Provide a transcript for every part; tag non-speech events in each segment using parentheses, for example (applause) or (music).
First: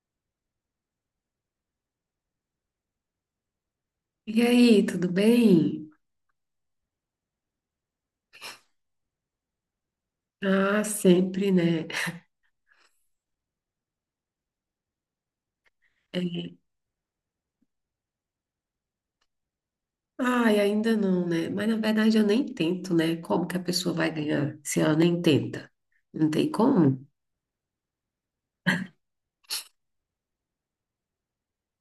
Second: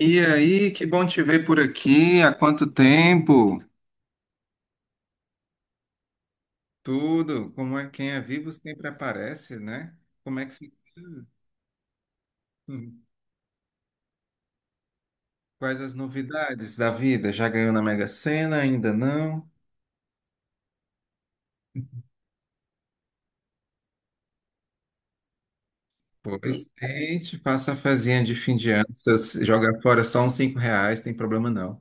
E aí, que bom te ver por aqui. Há quanto tempo? E aí, tudo bem? Tudo, como é quem é vivo sempre aparece, né? Como é que se... Ah, sempre, né? Hum. Quais as É. novidades da vida? Já ganhou na Mega Sena? Ainda não? Ai, ainda não, né? Mas na verdade eu nem tento, né? Como que a pessoa vai ganhar se ela nem tenta? Não tem Pois como? tente, faça a fezinha de fim de ano. Se você jogar fora só uns R$ 5, tem problema não.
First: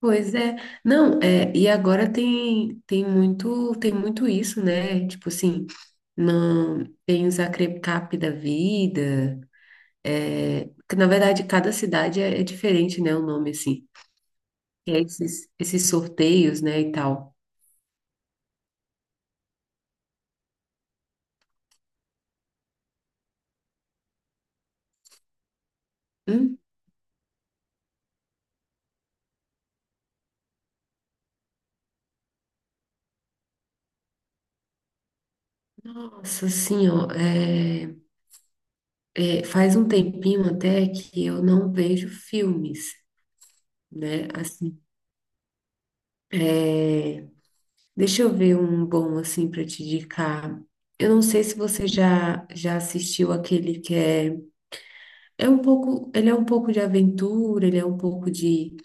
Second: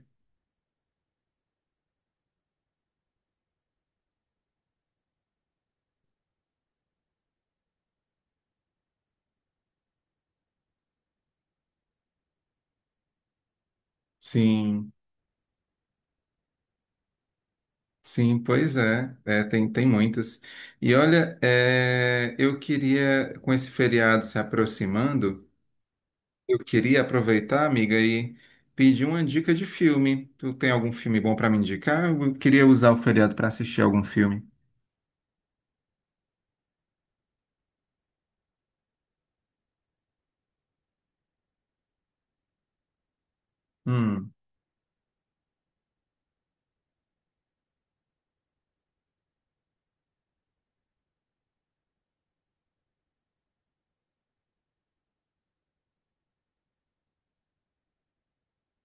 Pois é. Não, é, e agora tem muito isso, né? Tipo assim, não tem os acrecap da vida, é, que na verdade cada cidade é diferente, né? O nome assim. E Sim, aí esses sorteios, né, e tal. sim, pois é. É, tem muitos. E olha, eu queria, com esse feriado se aproximando, eu queria aproveitar, amiga, e pedir uma dica de filme. Tu tem algum filme bom para me indicar? Eu queria usar o feriado para assistir algum filme. Nossa, assim, ó, faz um tempinho até que eu não vejo filmes, né? Hum, Assim, deixa eu ver um bom assim para te indicar. Eu não sei se você já assistiu aquele que é um pouco, ele é um pouco de aventura, ele é um pouco de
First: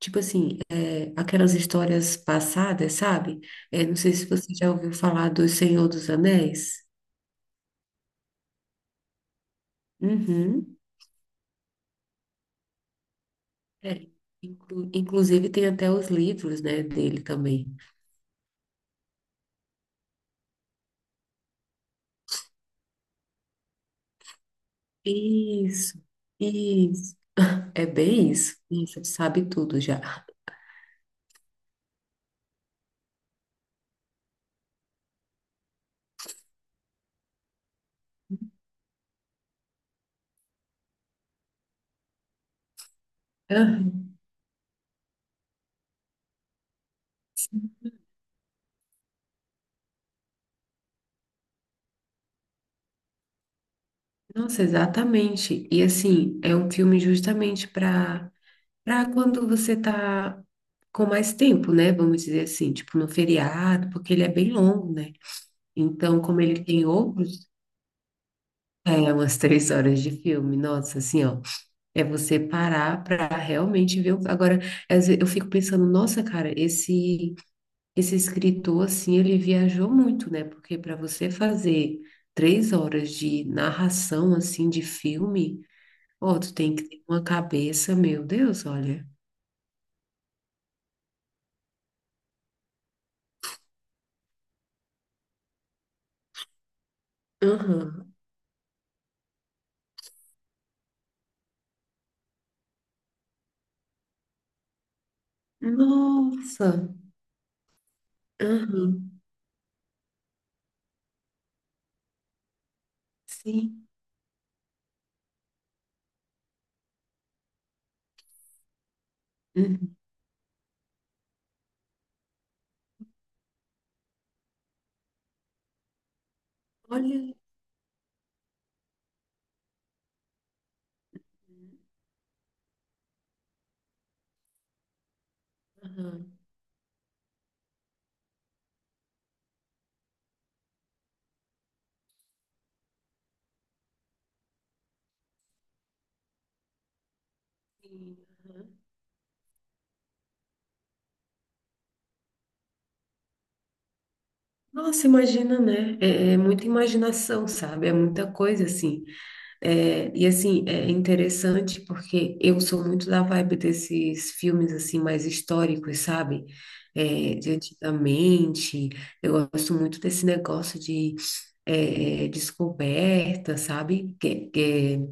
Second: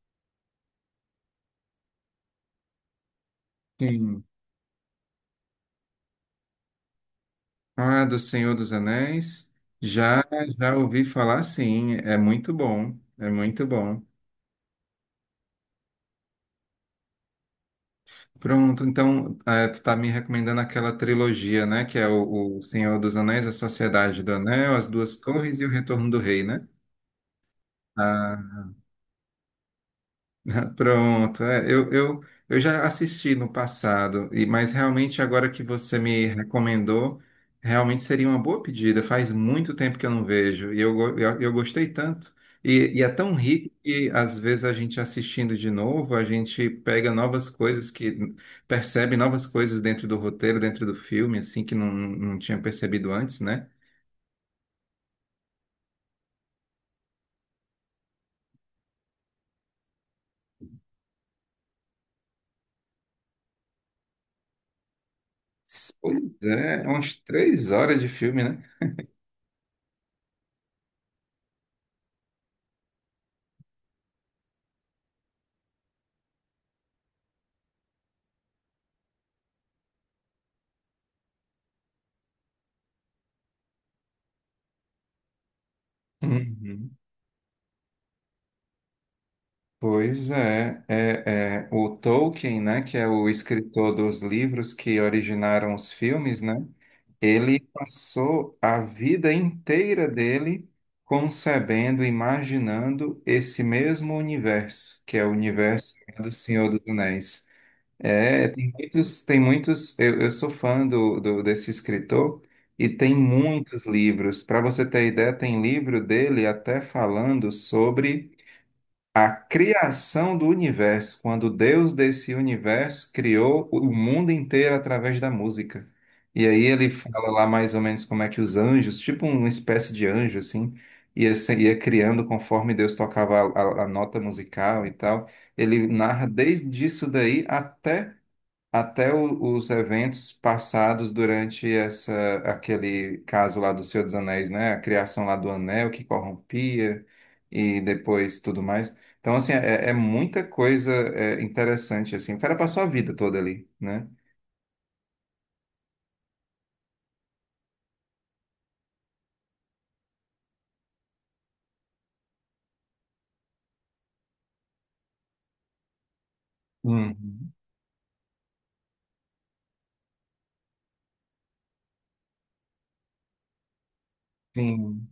tipo assim, aquelas histórias passadas, sabe? Não sei sim. se você já ouviu falar do Senhor dos Anéis. Ah, do Senhor dos Anéis. Já, já Uhum. ouvi falar, sim. É muito bom. É muito bom. É. Inclusive tem até os livros, né, dele também. Pronto, então, tu tá me recomendando aquela trilogia, né? Que é o Senhor dos Anéis, A Sociedade do Anel, As Duas Torres e O Isso, Retorno do Rei, né? isso. (laughs) É bem isso. Ah. Nossa, sabe tudo já. (laughs) Pronto, eu já assisti no passado, e mas realmente agora que você me recomendou, realmente seria uma boa pedida. Faz muito tempo que eu não vejo, e eu gostei tanto. E é tão rico Aham. que às vezes a gente assistindo de novo, a gente pega novas coisas que percebe novas coisas dentro do roteiro, dentro do filme, assim, que não tinha percebido antes, né? Nossa, exatamente. E assim, é um filme justamente para quando você tá com mais tempo, né? Vamos dizer assim, tipo no feriado, porque ele é bem longo, né? Então, Pois como ele é, tem é umas outros, 3 horas de filme, né? é umas três horas de filme, nossa, assim, ó, é você parar para realmente ver. Agora, eu fico pensando, nossa, cara, esse escritor, assim, ele viajou muito, né? Porque para você fazer três horas de narração, assim, de filme, ó, tu tem que Uhum. ter uma cabeça, meu Deus, olha. Pois é, o Tolkien, né, que é o escritor dos livros que originaram os filmes, né, ele Aham. passou a vida inteira dele concebendo, imaginando esse mesmo universo, que é o universo do Nossa! Senhor dos Anéis. É, Aham. Tem muitos, eu sou fã desse escritor e tem muitos Sim. livros. Para você ter ideia, tem livro dele até falando sobre a Uhum. criação do universo, quando Deus desse universo criou o mundo inteiro através da música. E aí ele fala Olha, lá mais ou menos como é que os anjos, tipo uma espécie de anjo assim, ia, se- ia criando conforme Deus tocava a nota musical e tal. Ele aham, narra desde isso daí os eventos passados durante essa aquele caso lá do Senhor dos Anéis, né? A criação lá do anel que corrompia e sim, depois tudo aham. mais. Então, assim, é muita coisa é, interessante, assim. O cara passou a vida toda ali, né? Nossa, imagina, né? É, é muita imaginação, sabe? É muita coisa assim. É, e assim, é interessante porque eu sou muito da vibe desses filmes assim mais históricos, sabe? É, de Uhum. antigamente, eu gosto muito desse negócio de descoberta, sabe? Sim,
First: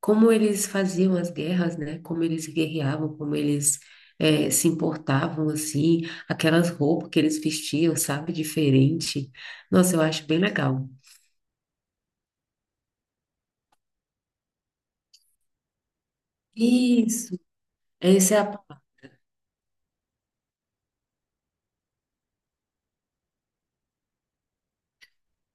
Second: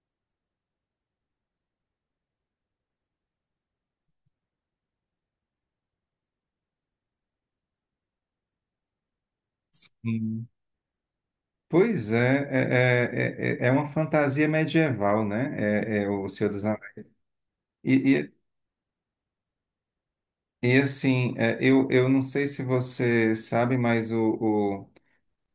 Como eles faziam as guerras, né? Como eles guerreavam, como eles se importavam, assim, aquelas roupas que eles vestiam, sabe? Diferente. Nossa, eu acho bem sim. legal. Pois é, é uma fantasia medieval, né? É o Senhor dos Anéis. Isso, E, e, essa é a palavra. e assim, eu não sei se você sabe, mas o,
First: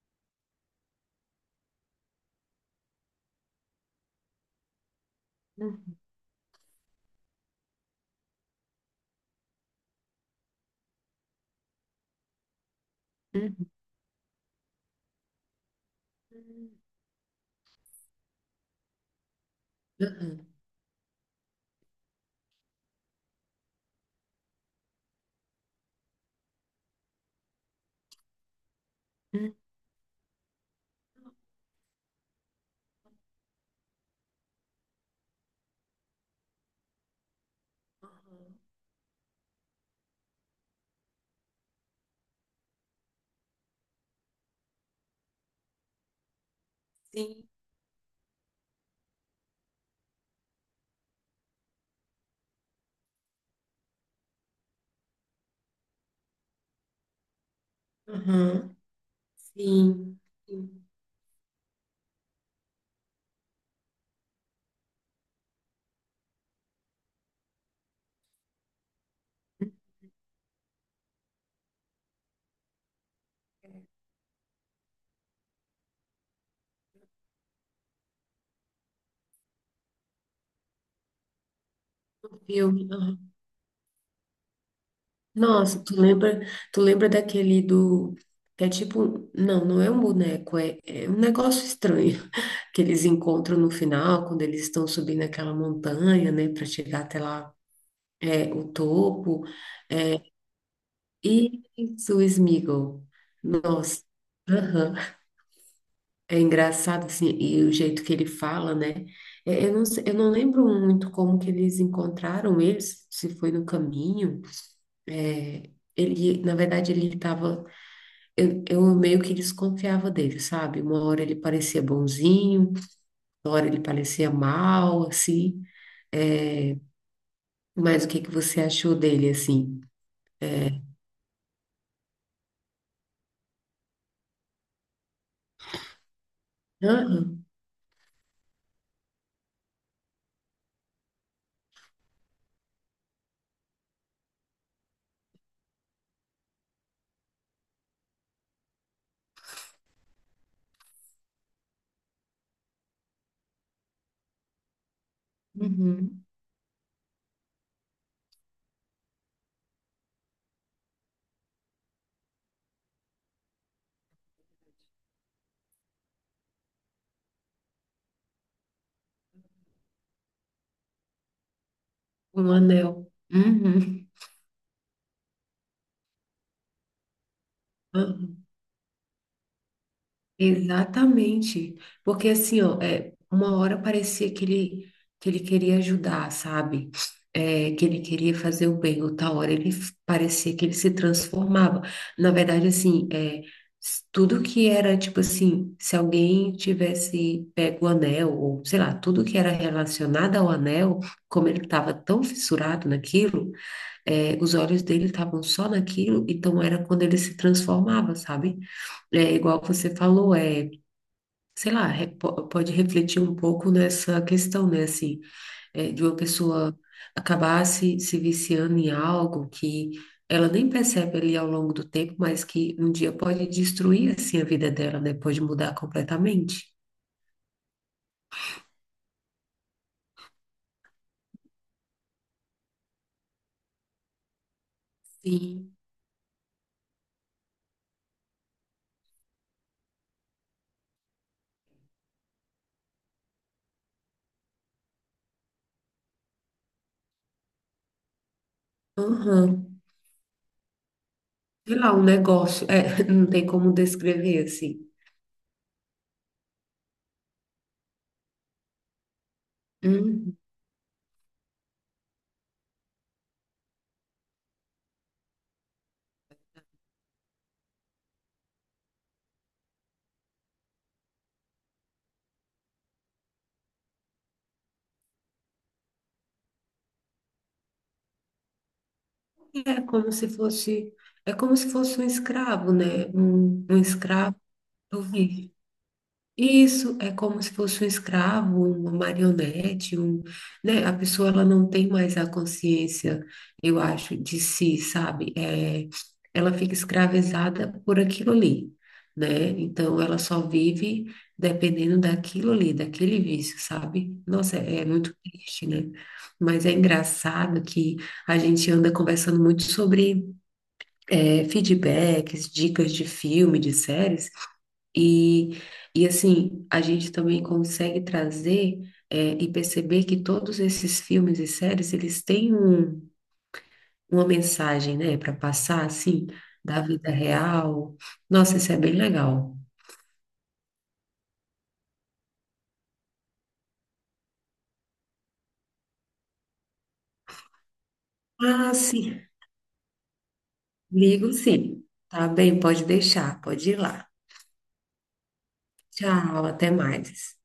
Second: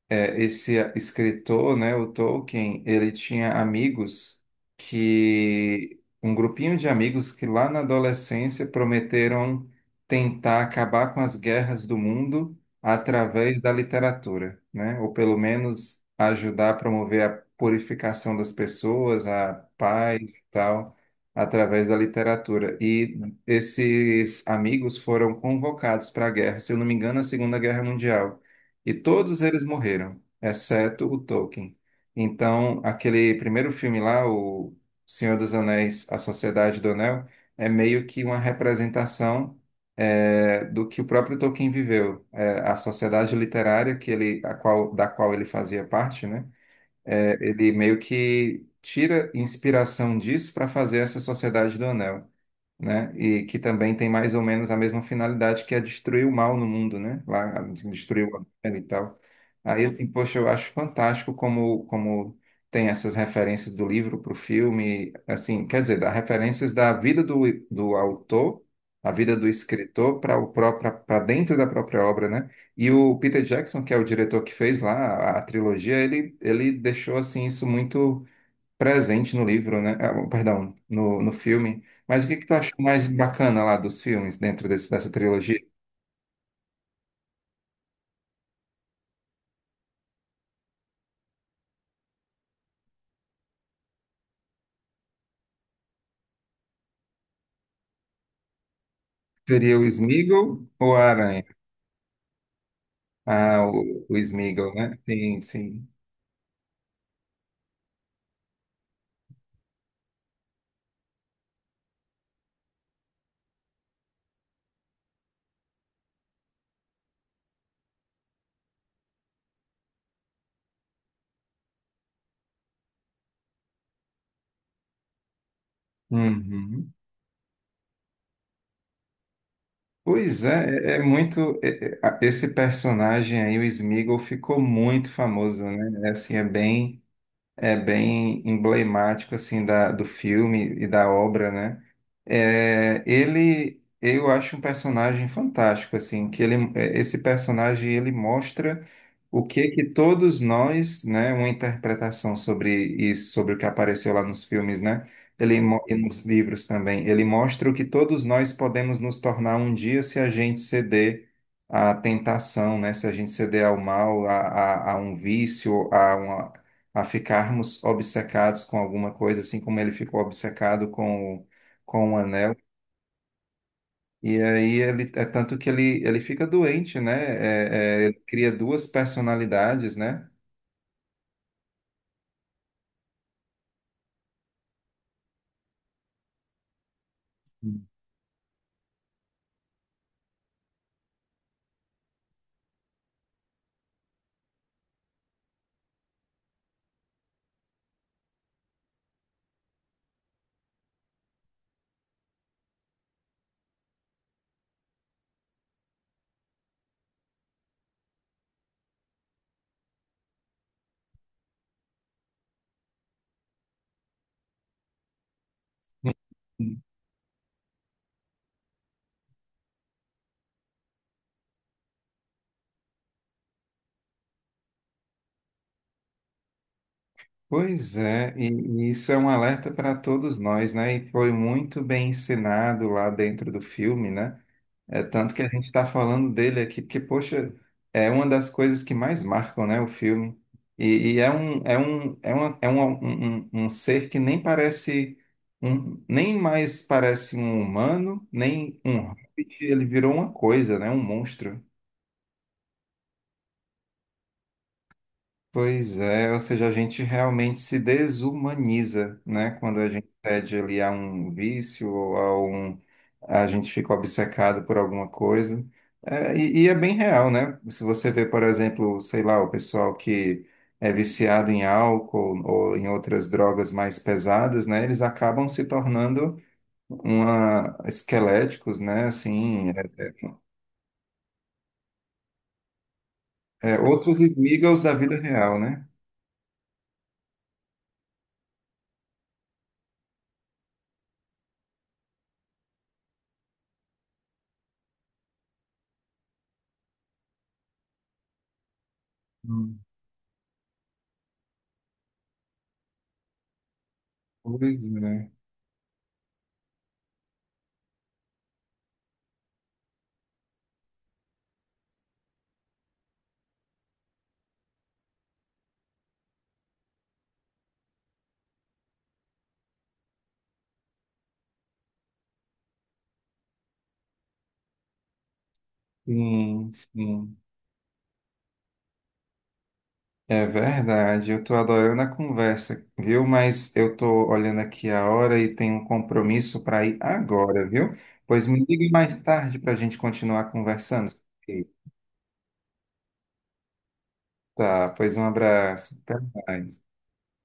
é, esse escritor, né, o Tolkien, ele tinha amigos que, um grupinho de amigos que lá na adolescência prometeram tentar acabar com as guerras do mundo através da literatura, né, ou pelo menos Uhum. ajudar a promover a purificação das pessoas, a paz e tal, através da literatura. E esses amigos foram convocados para a guerra, se eu não me engano, a Segunda Guerra Mundial. E todos Uhum. eles morreram, exceto o Tolkien. Então, aquele primeiro filme lá, O Senhor dos Anéis, A Sociedade do Anel, é meio que uma representação do que o próprio Tolkien viveu. A sociedade literária que ele, a qual, da qual ele fazia parte, né? Sim, Ele meio que tira inspiração disso para fazer essa Sociedade do Anel, né? E que também tem mais ou menos a mesma finalidade que é destruir o mal no mundo, né? Lá destruir o uhum. Abel e tal. Aí assim, Sim, poxa, eu acho sim. fantástico como tem essas referências do livro para o filme, assim, quer dizer, dá referências da vida do autor, a vida do escritor para o próprio para dentro da própria obra, né? E o Peter Jackson, que é o diretor que fez lá a trilogia, ele deixou assim isso muito presente no livro, né? Ah, perdão, no filme. Mas o que Um que tu achou filme. mais Uhum. bacana lá dos filmes, dentro dessa trilogia? Nossa, tu lembra daquele do que é tipo, não, não é um boneco, é um negócio estranho (laughs) que eles encontram no final, quando eles estão subindo aquela montanha, né, para chegar até lá, é o topo. Seria o Sméagol ou a Aranha? Isso, Smigo. Ah, Nossa. o Sméagol, né? Sim, sim. É engraçado, assim, e o jeito que ele fala, né? É, eu não lembro muito como que eles encontraram eles, se foi no caminho. É, ele, na verdade, ele estava... Eu meio que desconfiava dele, sabe? Uma hora ele parecia bonzinho, uma hora ele parecia mal, assim. Uhum. Mas o que que você achou dele, assim? Pois é, é muito. Esse personagem aí, o Sméagol, ficou muito famoso, né? É, assim, Aham, é bem emblemático assim da, do filme e da obra, né? É, ele, eu acho um personagem fantástico, assim, que ele, esse personagem ele mostra o que que todos nós, né, uma interpretação sobre isso, sobre o que apareceu lá nos filmes, né, e nos uhum, livros também, ele mostra o que todos nós podemos nos tornar um dia se a gente ceder à tentação, né, se a gente ceder ao mal, a um vício, a ficarmos obcecados com alguma coisa, assim como ele ficou obcecado com o um anel. anel. Uhum. E aí ele é tanto que ele fica doente, né? Ele cria duas personalidades, né? Exatamente. Porque assim, ó, é, uma hora parecia que ele queria ajudar, sabe? É, que ele queria fazer o bem, outra hora parecia que ele se transformava. Na verdade, assim, tudo que era, tipo assim, se alguém tivesse pego o anel, ou sei lá, tudo que era relacionado ao anel, como ele estava tão fissurado naquilo, os olhos dele estavam só naquilo, então era quando ele se transformava, sabe? É igual você falou, sei lá, pode refletir um pouco nessa questão, né? Assim, de uma pessoa Sim. acabar se viciando em algo que ela nem percebe ali ao longo do tempo, mas que um dia pode destruir, assim, a vida dela, né? Pode mudar completamente. Pois é, e isso é um alerta para todos nós, né? E foi muito bem ensinado lá dentro do filme, né? É tanto que a gente Sim. está falando dele aqui, porque, poxa, é uma das coisas que mais marcam, né, o filme. E é um, é um, é uma, é um, um, um um ser que nem parece um, nem mais parece um humano, nem um hobbit, Aham. ele virou uma coisa, né, um monstro. Sei lá, um negócio. É, (laughs) não tem como descrever, Pois é, ou seja, a gente realmente se desumaniza, né, quando a gente assim. cede ali a um vício ou a gente fica obcecado por alguma coisa. É, E é bem real, né? Se você vê, por exemplo, sei lá, o pessoal que é viciado em álcool ou em outras drogas mais pesadas, né? Eles acabam se tornando esqueléticos, né? Assim, É como é, se fosse, é como se fosse um escravo, né? Um, um é outros escravo. amigos da Eu vida vi. real, né? Isso é como se fosse um escravo, uma marionete, um, né? A pessoa ela não tem mais a consciência, eu acho, de si, sabe? É, ela fica escravizada por aquilo ali, né? Hum. Então ela só vive dependendo daquilo ali, daquele vício, sabe? Nossa, Pois é, é muito é. triste, né? Mas é engraçado que a gente anda conversando muito sobre feedbacks, dicas de filme, de séries, e, e assim, a gente também consegue trazer e perceber que todos esses filmes e séries, eles têm um, uma mensagem, né, para passar, assim, Sim, da vida sim. real. Nossa, isso é bem legal. É verdade, eu tô adorando a conversa, viu? Mas eu tô olhando aqui a hora e tenho um compromisso para ir agora, viu? Pois me Ah, ligue mais sim, tarde para a gente continuar conversando. ligo sim. Tá bem, pode deixar, pode ir lá. Tá, pois um abraço. Até Tchau, até mais. mais.